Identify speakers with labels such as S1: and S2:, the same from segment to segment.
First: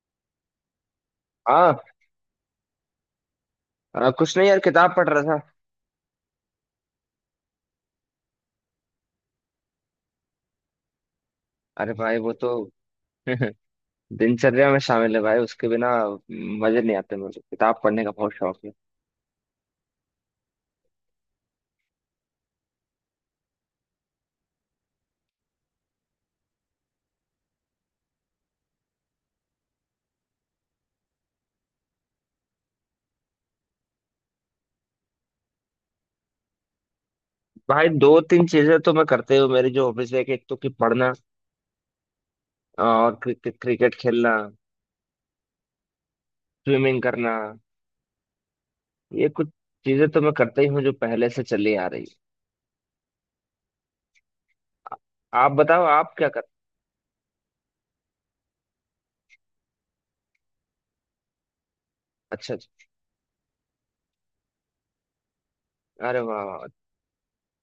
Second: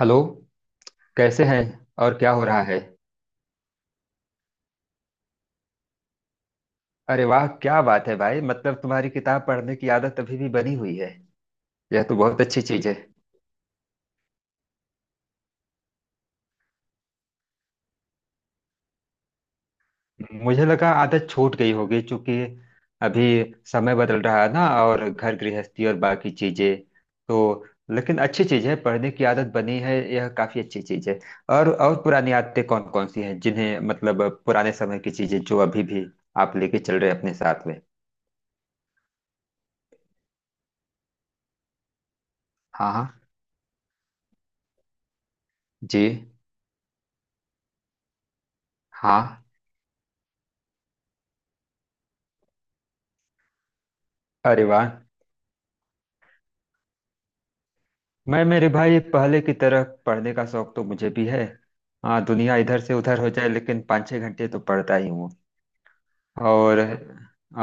S1: Hello. कैसे हैं?
S2: हाँ।
S1: और क्या हो रहा है?
S2: कुछ नहीं यार, किताब पढ़ रहा था।
S1: अरे वाह, क्या बात है भाई! मतलब तुम्हारी किताब पढ़ने की आदत अभी भी बनी हुई है।
S2: अरे
S1: यह तो
S2: भाई वो
S1: बहुत
S2: तो
S1: अच्छी चीज है।
S2: दिनचर्या में शामिल है भाई, उसके बिना मजे नहीं आते। मुझे किताब पढ़ने का बहुत शौक है।
S1: मुझे लगा आदत छूट गई होगी, क्योंकि अभी समय बदल रहा है ना, और घर गृहस्थी और बाकी चीजें, तो... लेकिन अच्छी चीज है, पढ़ने की आदत बनी है, यह काफी अच्छी चीज है। और पुरानी आदतें कौन कौन सी हैं जिन्हें, मतलब, पुराने समय की चीजें जो अभी भी आप लेके चल रहे हैं अपने साथ में?
S2: भाई दो तीन चीजें तो मैं करते हुए, मेरी जो हॉबीज है कि एक तो कि पढ़ना,
S1: हाँ,
S2: और
S1: हाँ।
S2: क्रिकेट क्रिकेट खेलना,
S1: जी
S2: स्विमिंग करना। ये
S1: हाँ।
S2: कुछ चीजें तो मैं करता ही हूँ जो पहले से चली आ रही है।
S1: अरे वाह!
S2: आप बताओ आप क्या कर।
S1: मैं, मेरे भाई, पहले की तरह पढ़ने का शौक तो मुझे भी है। हाँ,
S2: अच्छा
S1: दुनिया
S2: अच्छा।
S1: इधर से उधर हो जाए लेकिन 5-6 घंटे तो पढ़ता ही हूँ।
S2: अरे वाह वाह।
S1: और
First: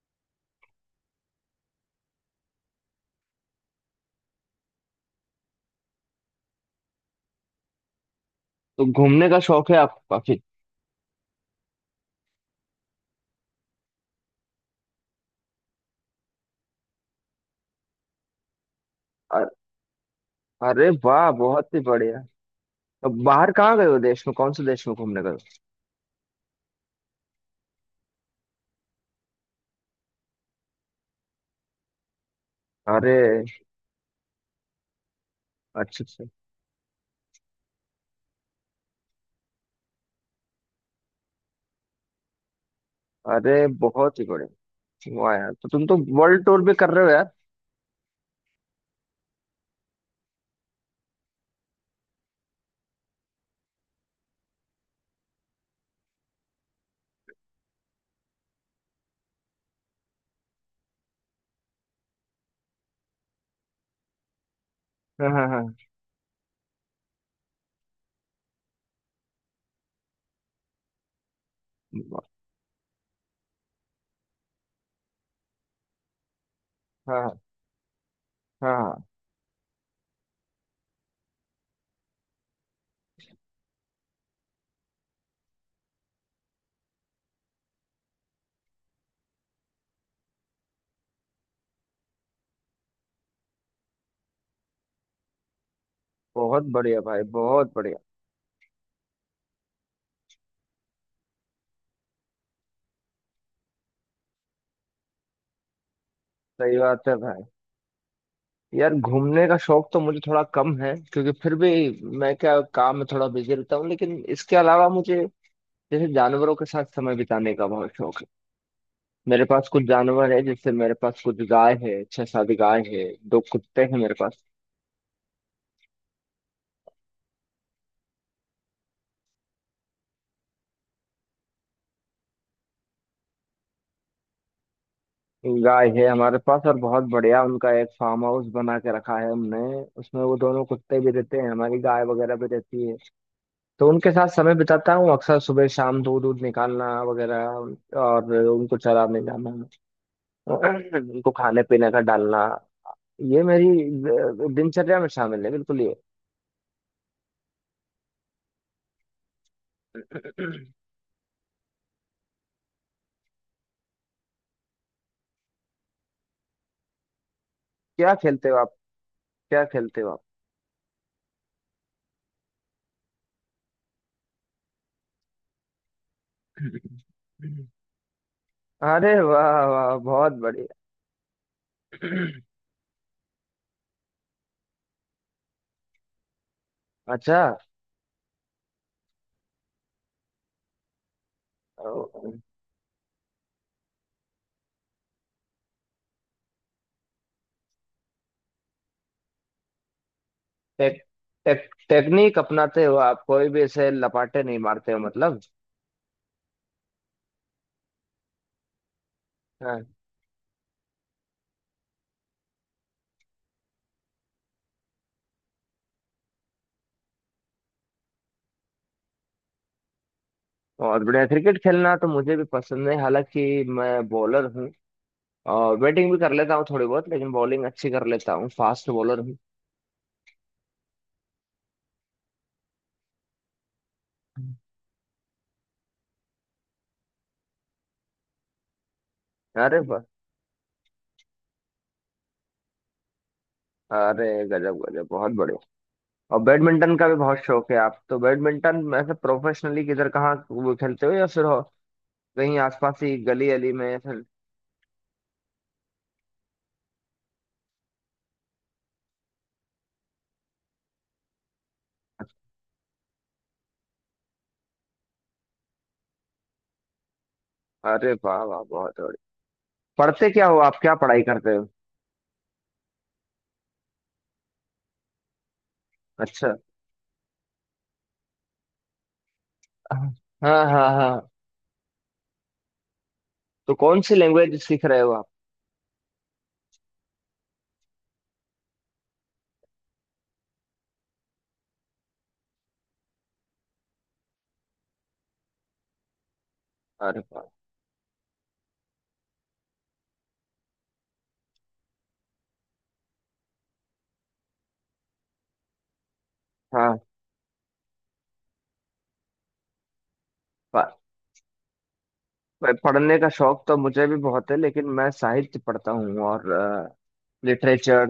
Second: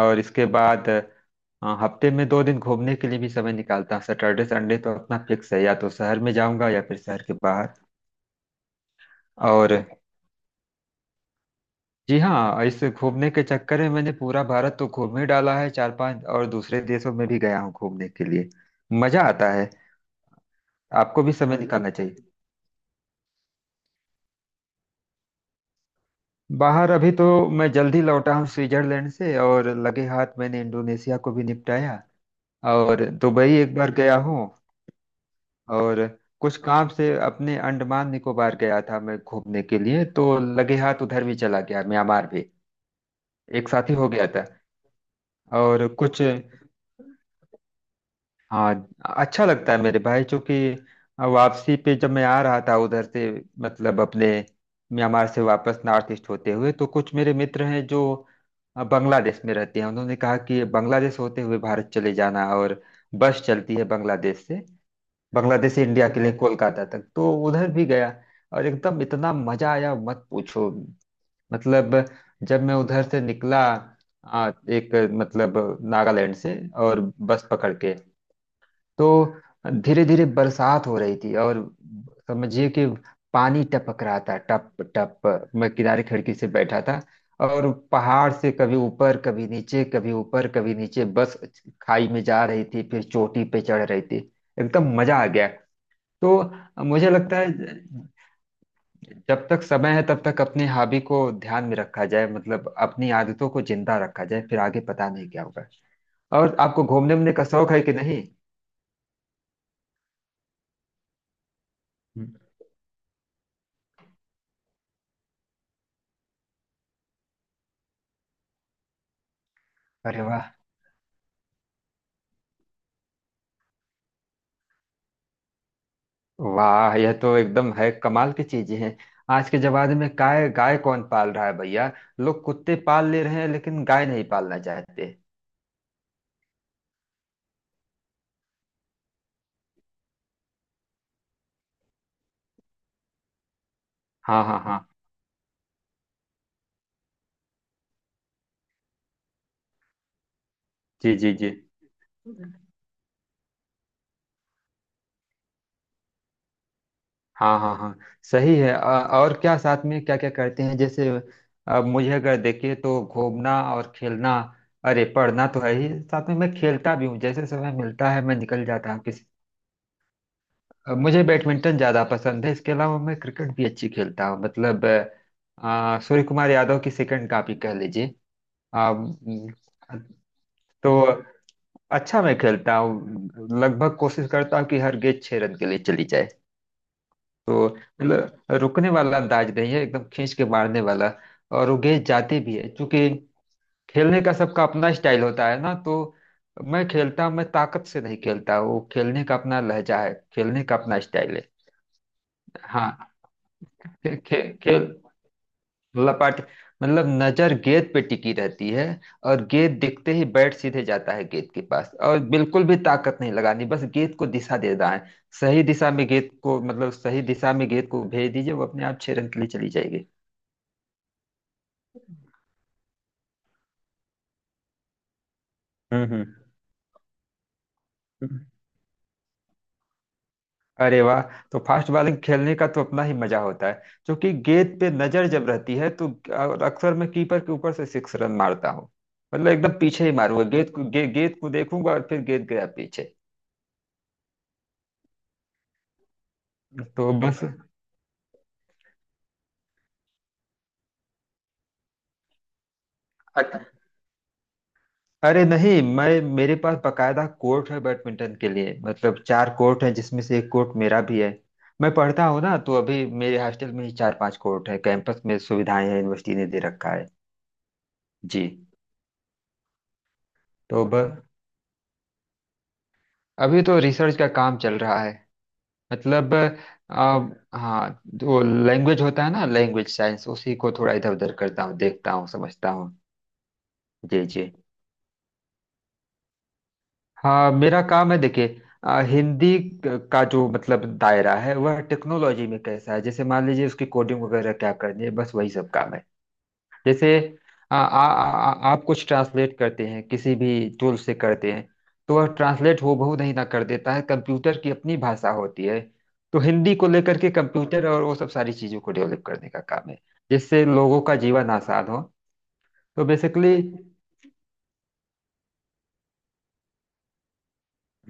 S1: और इसके बाद... हाँ, हफ्ते में 2 दिन घूमने के लिए भी समय निकालता हूँ। सैटरडे, संडे तो अपना फिक्स है, या तो शहर में जाऊंगा या फिर शहर के बाहर।
S2: तो घूमने का शौक
S1: और
S2: है आपको काफी।
S1: जी हाँ, इस घूमने के चक्कर में मैंने पूरा भारत तो घूम ही डाला है। चार पांच और दूसरे देशों में भी गया हूँ घूमने के लिए। मजा
S2: अ-
S1: आता है।
S2: अरे
S1: आपको
S2: वाह
S1: भी समय
S2: बहुत ही
S1: निकालना चाहिए।
S2: बढ़िया। तो बाहर कहाँ गए हो, देश में कौन से देश में घूमने गए
S1: बाहर अभी तो मैं जल्दी लौटा हूँ स्विट्जरलैंड से, और लगे हाथ मैंने इंडोनेशिया को भी निपटाया।
S2: हो।
S1: और
S2: अरे
S1: दुबई एक बार गया हूँ।
S2: अच्छा अच्छा।
S1: और कुछ काम से अपने अंडमान निकोबार गया था, मैं घूमने के लिए तो लगे हाथ उधर भी चला गया, म्यांमार भी,
S2: अरे
S1: एक साथ ही हो
S2: बहुत ही
S1: गया था।
S2: बढ़िया। वाह यार, तो तुम
S1: और
S2: तो
S1: कुछ,
S2: वर्ल्ड टूर भी कर रहे हो यार।
S1: हाँ। अच्छा लगता है मेरे भाई, चूंकि वापसी पे जब मैं आ रहा था उधर से, मतलब अपने म्यांमार से वापस नॉर्थ ईस्ट होते हुए, तो कुछ मेरे मित्र हैं जो बांग्लादेश में रहते हैं, उन्होंने कहा कि बांग्लादेश होते हुए भारत चले जाना। और बस चलती है बांग्लादेश से।
S2: हाँ
S1: बांग्लादेश
S2: हाँ
S1: से इंडिया के लिए कोलकाता तक, तो उधर भी गया। और एकदम इतना मजा आया, मत पूछो! मतलब
S2: हाँ।
S1: जब मैं उधर से निकला, एक, मतलब, नागालैंड से, और
S2: हाँ
S1: बस पकड़ के
S2: हाँ हाँ।
S1: तो धीरे धीरे बरसात हो रही थी, और समझिए कि पानी टपक रहा था, टप टप। मैं किनारे खिड़की से बैठा था, और पहाड़ से कभी ऊपर कभी नीचे कभी ऊपर कभी नीचे, बस खाई में जा रही थी, फिर चोटी पे चढ़ रही थी, एकदम मजा आ गया।
S2: बहुत
S1: तो
S2: बढ़िया
S1: मुझे
S2: भाई,
S1: लगता है
S2: बहुत बढ़िया।
S1: जब तक समय है तब तक अपनी हॉबी को ध्यान में रखा जाए, मतलब अपनी आदतों को जिंदा रखा जाए, फिर आगे पता नहीं क्या होगा। और
S2: सही
S1: आपको
S2: बात
S1: घूमने
S2: है
S1: वूमने
S2: भाई।
S1: का शौक है कि नहीं?
S2: यार घूमने का शौक तो मुझे थोड़ा कम है, क्योंकि फिर भी मैं क्या काम में थोड़ा बिजी रहता हूँ। लेकिन इसके अलावा मुझे जैसे जानवरों के साथ समय बिताने का बहुत शौक है। मेरे पास कुछ
S1: अरे
S2: जानवर है,
S1: वाह,
S2: जैसे मेरे पास कुछ गाय है, छह सात गाय है, दो कुत्ते हैं मेरे पास।
S1: वाह! यह तो एकदम है, कमाल की चीजें हैं। आज के जमाने में गाय गाय कौन पाल रहा है भैया! लोग कुत्ते पाल ले रहे हैं लेकिन गाय नहीं पालना चाहते।
S2: गाय है हमारे पास और बहुत बढ़िया, उनका एक फार्म हाउस बना के रखा है हमने। उसमें वो दोनों कुत्ते भी रहते हैं, हमारी गाय वगैरह भी रहती है। तो उनके साथ
S1: हाँ,
S2: समय
S1: हाँ, हाँ।
S2: बिताता हूँ अक्सर सुबह शाम, दूध दूध निकालना वगैरह, और उनको चराने जाना,
S1: जी,
S2: उनको
S1: जी, जी।
S2: खाने पीने का डालना। ये मेरी दिनचर्या में शामिल है बिल्कुल ये।
S1: हाँ, हाँ, हाँ। सही है। और क्या साथ में क्या क्या करते हैं, जैसे, अब मुझे अगर देखे तो घूमना और खेलना। अरे, पढ़ना तो है ही, साथ में मैं खेलता भी हूँ, जैसे समय मिलता
S2: क्या
S1: है मैं
S2: खेलते हो
S1: निकल
S2: आप?
S1: जाता हूँ।
S2: क्या खेलते हो आप?
S1: मुझे बैडमिंटन ज्यादा पसंद है, इसके अलावा मैं क्रिकेट भी अच्छी खेलता हूँ। मतलब, सूर्य कुमार यादव की सेकंड कॉपी कह लीजिए। अ,
S2: अरे
S1: म,
S2: वाह वाह, बहुत बढ़िया।
S1: तो, अच्छा, मैं खेलता हूँ, लगभग कोशिश करता हूँ कि हर गेंद 6 रन के लिए चली जाए।
S2: अच्छा।
S1: तो मतलब रुकने वाला अंदाज नहीं है, एकदम खींच के मारने वाला। और वो गेंद जाती भी है, क्योंकि खेलने का सबका अपना स्टाइल होता है ना, तो मैं खेलता हूँ। मैं ताकत से नहीं खेलता, वो खेलने का अपना लहजा है, खेलने का अपना
S2: टेक,
S1: स्टाइल है।
S2: टेक, टेक्निक अपनाते हो
S1: हाँ।
S2: आप, कोई भी ऐसे
S1: खे, खे,
S2: लपाटे नहीं मारते
S1: खेल।
S2: हो मतलब।
S1: लपाट, मतलब नजर गेंद पे टिकी रहती है, और गेंद
S2: हाँ।
S1: दिखते ही बैट सीधे जाता है गेंद के पास, और बिल्कुल भी ताकत नहीं लगानी, बस गेंद को दिशा देना है। सही दिशा में गेंद को, मतलब सही दिशा में गेंद को भेज दीजिए, वो अपने आप 6 रन के लिए चली जाएगी।
S2: और बढ़िया, क्रिकेट खेलना तो मुझे भी पसंद है, हालांकि मैं बॉलर हूँ। और बैटिंग भी
S1: हम्म।
S2: कर लेता हूँ थोड़ी बहुत, लेकिन बॉलिंग अच्छी कर लेता
S1: हम्म।
S2: हूँ, फास्ट बॉलर हूँ।
S1: अरे वाह! तो फास्ट बॉलिंग खेलने का तो अपना ही मजा होता है, क्योंकि गेंद पे नजर जब रहती है तो... और अक्सर मैं कीपर के ऊपर से 6 रन मारता हूँ। मतलब एकदम
S2: अरे वाह,
S1: पीछे ही मारूंगा गेंद को, गेंद को देखूंगा और फिर गेंद गया पीछे।
S2: अरे गजब गजब, बहुत बढ़िया। और बैडमिंटन का
S1: तो
S2: भी बहुत
S1: बस।
S2: शौक है आप तो? बैडमिंटन ऐसे प्रोफेशनली किधर कहाँ वो खेलते हो या फिर हो कहीं आसपास ही गली
S1: अच्छा।
S2: अली में या फिर?
S1: अरे नहीं, मैं, मेरे पास बकायदा कोर्ट है बैडमिंटन के लिए, मतलब चार कोर्ट है जिसमें से एक कोर्ट मेरा भी है। मैं पढ़ता हूँ ना, तो अभी मेरे हॉस्टल में ही चार पांच कोर्ट है, कैंपस में सुविधाएं हैं, यूनिवर्सिटी ने दे रखा है।
S2: अरे वाह
S1: जी।
S2: वाह, बहुत बढ़िया। पढ़ते क्या हो आप,
S1: तो
S2: क्या
S1: बस,
S2: पढ़ाई करते हो?
S1: अभी तो रिसर्च का काम चल रहा है, मतलब
S2: अच्छा।
S1: अब हाँ, जो लैंग्वेज होता है ना, लैंग्वेज
S2: हाँ
S1: साइंस, उसी को
S2: हाँ
S1: थोड़ा इधर
S2: हाँ।
S1: उधर करता हूँ, देखता हूँ, समझता हूँ।
S2: तो कौन सी
S1: जी, जी।
S2: लैंग्वेज सीख रहे हो आप?
S1: हाँ, मेरा काम है, देखिए, हिंदी का जो मतलब दायरा है वह टेक्नोलॉजी में कैसा है, जैसे मान लीजिए उसकी कोडिंग वगैरह क्या करनी है, बस वही सब काम है। जैसे,
S2: अरे वाह।
S1: अ, आ, आ, आ, आप कुछ ट्रांसलेट करते हैं किसी भी टूल से करते हैं, तो वह ट्रांसलेट हूबहू नहीं ना कर देता है, कंप्यूटर की अपनी भाषा होती है। तो हिंदी को
S2: हाँ।
S1: लेकर के कंप्यूटर और वो सब सारी चीजों को डेवलप करने का काम है, जिससे
S2: प-
S1: लोगों का जीवन आसान हो। तो
S2: पढ़ने का
S1: बेसिकली...
S2: शौक तो मुझे भी बहुत है, लेकिन मैं साहित्य पढ़ता हूँ और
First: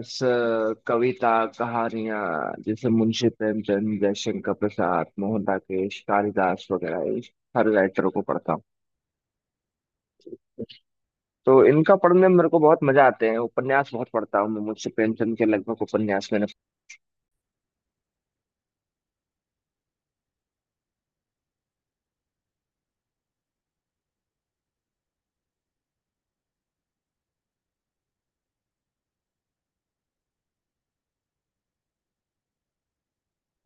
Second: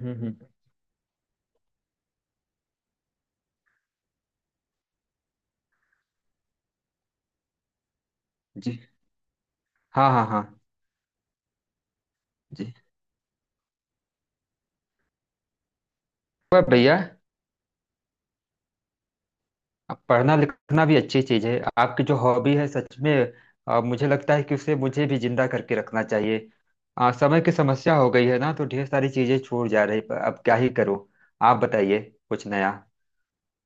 S1: हम्म। हम्म।
S2: कविता, कहानियाँ। जैसे मुंशी प्रेमचंद, जयशंकर प्रसाद, मोहन राकेश, कालिदास वगैरह, इस हर राइटर को पढ़ता हूँ।
S1: जी। हाँ, हाँ, हाँ।
S2: तो इनका पढ़ने में मेरे को
S1: जी।
S2: बहुत मजा आते हैं। उपन्यास बहुत पढ़ता हूँ मैं, मुंशी प्रेमचंद के लगभग उपन्यास मैंने।
S1: और भैया, अब पढ़ना लिखना भी अच्छी चीज है, आपकी जो हॉबी है सच में। मुझे लगता है कि उसे मुझे भी जिंदा करके रखना चाहिए। समय की समस्या हो गई है ना, तो ढेर सारी चीजें छूट जा रही, पर अब क्या ही करूं? आप बताइए कुछ नया।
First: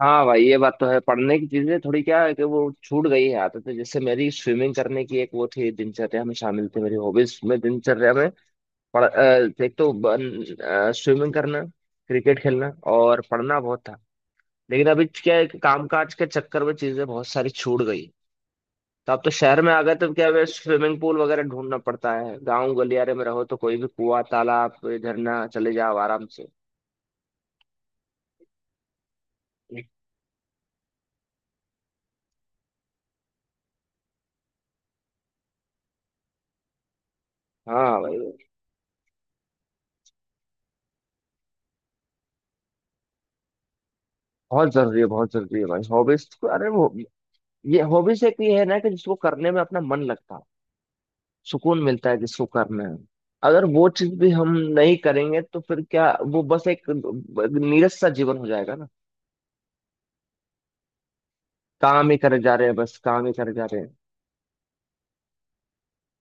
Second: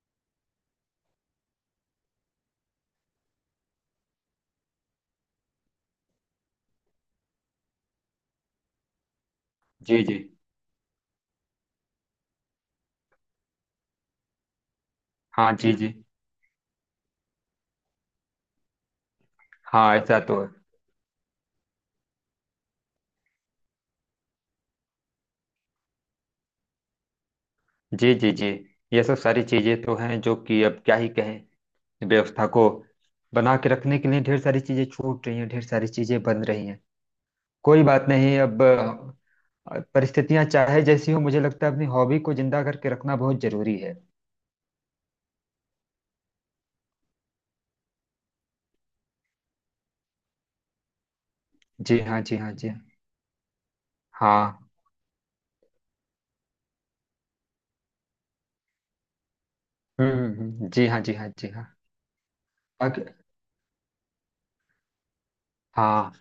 S2: हाँ भाई, ये बात तो है, पढ़ने की चीजें थोड़ी क्या है कि वो छूट गई है आदत है। जैसे मेरी स्विमिंग करने की एक वो थी, दिनचर्या में शामिल थी, मेरी हॉबीज में दिनचर्या में। एक तो
S1: जी, जी।
S2: स्विमिंग करना, क्रिकेट खेलना और पढ़ना बहुत था। लेकिन अभी क्या है
S1: हाँ,
S2: कि
S1: जी, जी।
S2: कामकाज के चक्कर में चीजें बहुत सारी छूट गई। तो आप तो शहर में आ गए,
S1: हाँ
S2: तो
S1: ऐसा
S2: क्या
S1: तो
S2: हमें
S1: है।
S2: स्विमिंग पूल वगैरह ढूंढना पड़ता है। गाँव गलियारे में रहो तो कोई भी कुआं, तालाब, कोई झरना चले जाओ आराम से।
S1: जी, जी, जी। ये सब सारी चीजें तो हैं, जो कि अब क्या ही कहें। व्यवस्था को बना के रखने के लिए ढेर सारी चीजें छूट रही हैं, ढेर सारी चीजें बन रही हैं। कोई
S2: हाँ
S1: बात
S2: भाई।
S1: नहीं अब। और परिस्थितियां चाहे जैसी हो, मुझे लगता है अपनी हॉबी को जिंदा करके रखना बहुत जरूरी है।
S2: बहुत जरूरी है, बहुत जरूरी है भाई हॉबीज। अरे वो, ये हॉबीज एक ये है ना कि जिसको करने में अपना मन लगता है, सुकून
S1: जी
S2: मिलता है
S1: हाँ, जी
S2: जिसको
S1: हाँ, जी हाँ।
S2: करने में। अगर वो चीज भी हम
S1: हाँ।
S2: नहीं करेंगे तो फिर क्या, वो बस एक नीरस सा जीवन हो जाएगा ना।
S1: हम्म, हम्म। जी हाँ, जी हाँ, जी हाँ।
S2: काम ही करे जा रहे हैं, बस
S1: अग-
S2: काम ही करे जा रहे
S1: हाँ,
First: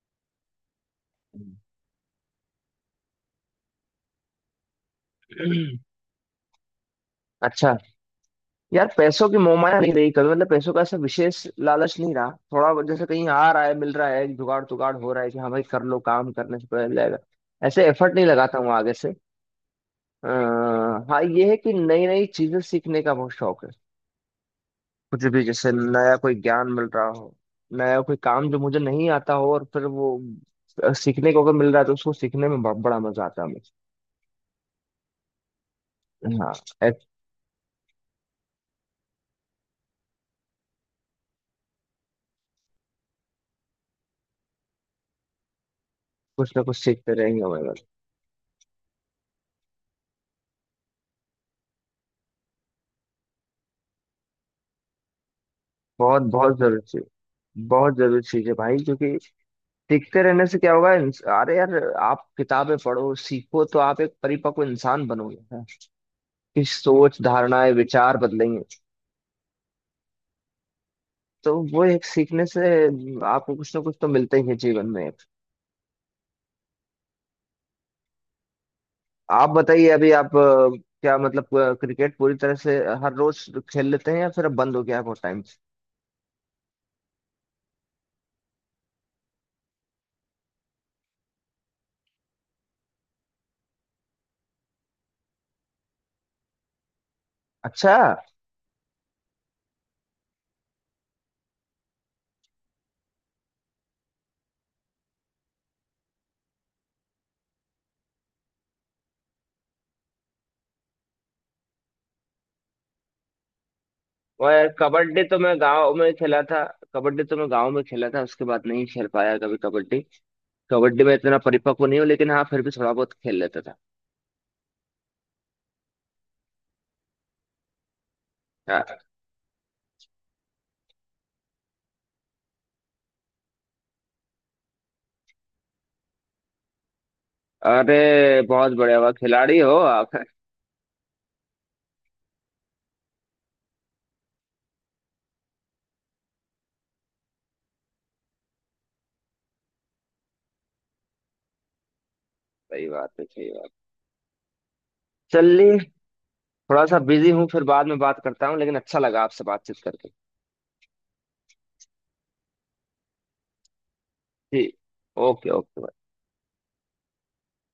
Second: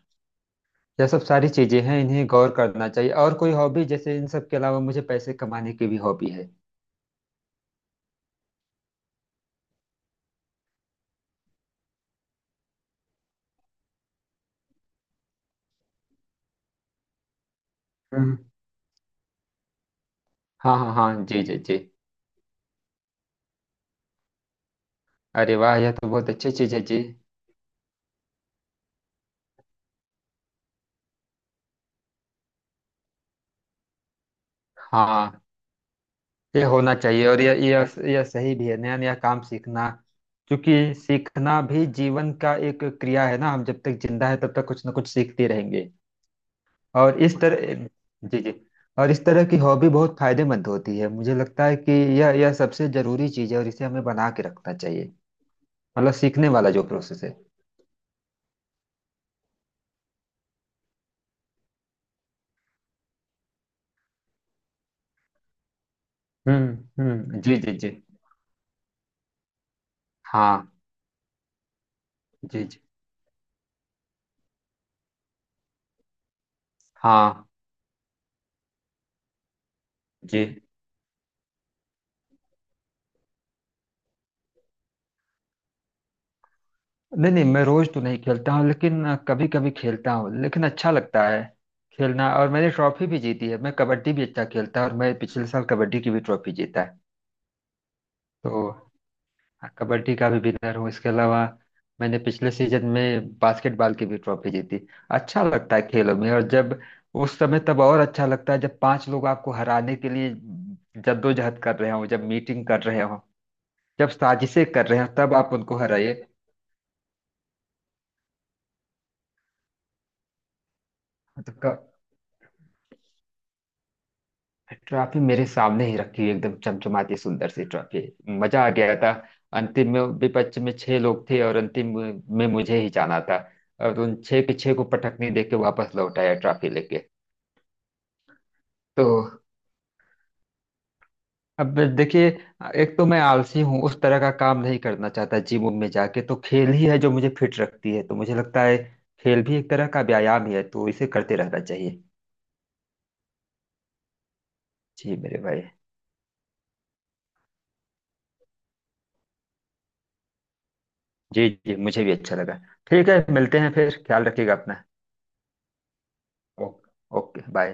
S1: यह सब सारी
S2: हैं।
S1: चीजें हैं, इन्हें गौर करना चाहिए। और कोई हॉबी जैसे, इन सब के अलावा मुझे पैसे कमाने की भी हॉबी है।
S2: अच्छा। यार पैसों की मोहमाया नहीं रही कभी, मतलब पैसों का ऐसा विशेष लालच नहीं रहा। थोड़ा बहुत जैसे कहीं आ रहा है, मिल रहा है, जुगाड़ तुगाड़ हो रहा है कि हाँ भाई कर लो, काम करने से पहले जाएगा। ऐसे एफर्ट नहीं
S1: हम्म।
S2: लगाता हूँ आगे से। आ,
S1: हाँ, हाँ,
S2: हाँ
S1: हाँ। जी,
S2: ये है
S1: जी,
S2: कि
S1: जी।
S2: नई नई चीजें सीखने का बहुत शौक है। कुछ भी
S1: अरे
S2: जैसे
S1: वाह, यह तो
S2: नया
S1: बहुत
S2: कोई
S1: अच्छी
S2: ज्ञान
S1: चीज है
S2: मिल
S1: जी।
S2: रहा हो, नया कोई काम जो मुझे नहीं आता हो और फिर वो सीखने को अगर मिल रहा है तो उसको सीखने में बड़ा मजा आता है मुझे।
S1: हाँ,
S2: हाँ।
S1: ये होना
S2: एक-
S1: चाहिए, और यह यह सही भी है, नया नया काम सीखना, क्योंकि सीखना भी जीवन का एक क्रिया है ना, हम जब तक जिंदा है तब तक कुछ ना कुछ सीखते रहेंगे।
S2: कुछ ना कुछ सीखते
S1: और इस
S2: रहेंगे हमारे
S1: तरह...
S2: पास।
S1: जी, जी। और इस तरह की हॉबी बहुत फायदेमंद होती है, मुझे लगता है कि यह सबसे जरूरी चीज है और इसे हमें बना के रखना चाहिए, मतलब
S2: बहुत
S1: सीखने
S2: बहुत
S1: वाला
S2: जरूरी
S1: जो
S2: चीज,
S1: प्रोसेस है।
S2: बहुत जरूरी चीज है भाई। क्योंकि सीखते रहने से क्या होगा अरे यार, आप किताबें पढ़ो सीखो तो आप एक परिपक्व इंसान बनोगे हाँ। कि
S1: हम्म,
S2: सोच,
S1: हम्म। जी,
S2: धारणाएं,
S1: जी, जी।
S2: विचार बदलेंगे।
S1: हाँ,
S2: तो वो एक सीखने
S1: जी,
S2: से
S1: जी।
S2: आपको कुछ ना कुछ तो मिलता ही है जीवन में।
S1: हाँ
S2: आप बताइए, अभी आप
S1: जी।
S2: क्या मतलब क्रिकेट पूरी तरह से हर रोज खेल लेते हैं या फिर अब बंद हो गया है बहुत टाइम से?
S1: नहीं नहीं, मैं रोज तो नहीं खेलता हूँ लेकिन कभी कभी खेलता हूँ, लेकिन अच्छा लगता है खेलना। और मैंने ट्रॉफी भी जीती है, मैं कबड्डी भी अच्छा खेलता हूँ और मैं पिछले साल कबड्डी की भी ट्रॉफी जीता है।
S2: अच्छा।
S1: तो हाँ, कबड्डी का भी विनर हूँ। इसके अलावा मैंने पिछले सीजन में बास्केटबॉल की भी ट्रॉफी जीती। अच्छा लगता है खेलों में, और जब, उस समय तब और अच्छा लगता है जब पांच लोग आपको हराने के लिए जद्दोजहद कर रहे हो, जब मीटिंग कर रहे हो, जब साजिशें
S2: और
S1: कर रहे हो,
S2: कबड्डी
S1: तब
S2: तो
S1: आप
S2: मैं
S1: उनको
S2: गांव में
S1: हराइए।
S2: खेला था। कबड्डी तो मैं गांव में खेला था, उसके बाद नहीं खेल पाया कभी कबड्डी। कबड्डी में इतना
S1: तो
S2: परिपक्व नहीं हूँ, लेकिन हाँ फिर भी थोड़ा बहुत खेल लेता था।
S1: ट्रॉफी मेरे सामने ही रखी हुई, एकदम चमचमाती सुंदर सी ट्रॉफी, मजा आ
S2: हाँ।
S1: गया था। अंतिम में विपक्ष में छह लोग थे, और अंतिम में मुझे ही जाना था, और उन छह के छह को पटकनी देके वापस लौट आया ट्रॉफी लेके।
S2: अरे बहुत बढ़िया,
S1: तो
S2: हुआ खिलाड़ी हो आप।
S1: अब देखिए, एक तो मैं आलसी हूँ, उस तरह का काम नहीं करना चाहता, जिम में जाके, तो खेल ही है जो मुझे फिट रखती है, तो मुझे लगता है खेल भी एक तरह का व्यायाम ही है, तो इसे करते रहना चाहिए।
S2: सही बात है, सही बात।
S1: जी मेरे भाई।
S2: चलिए, थोड़ा सा बिजी हूँ, फिर बाद में बात करता हूँ, लेकिन अच्छा लगा आपसे बातचीत करके।
S1: जी जी, मुझे भी अच्छा लगा। ठीक है, मिलते हैं फिर, ख्याल रखिएगा
S2: जी।
S1: अपना।
S2: Okay okay.
S1: Okay, okay, bye.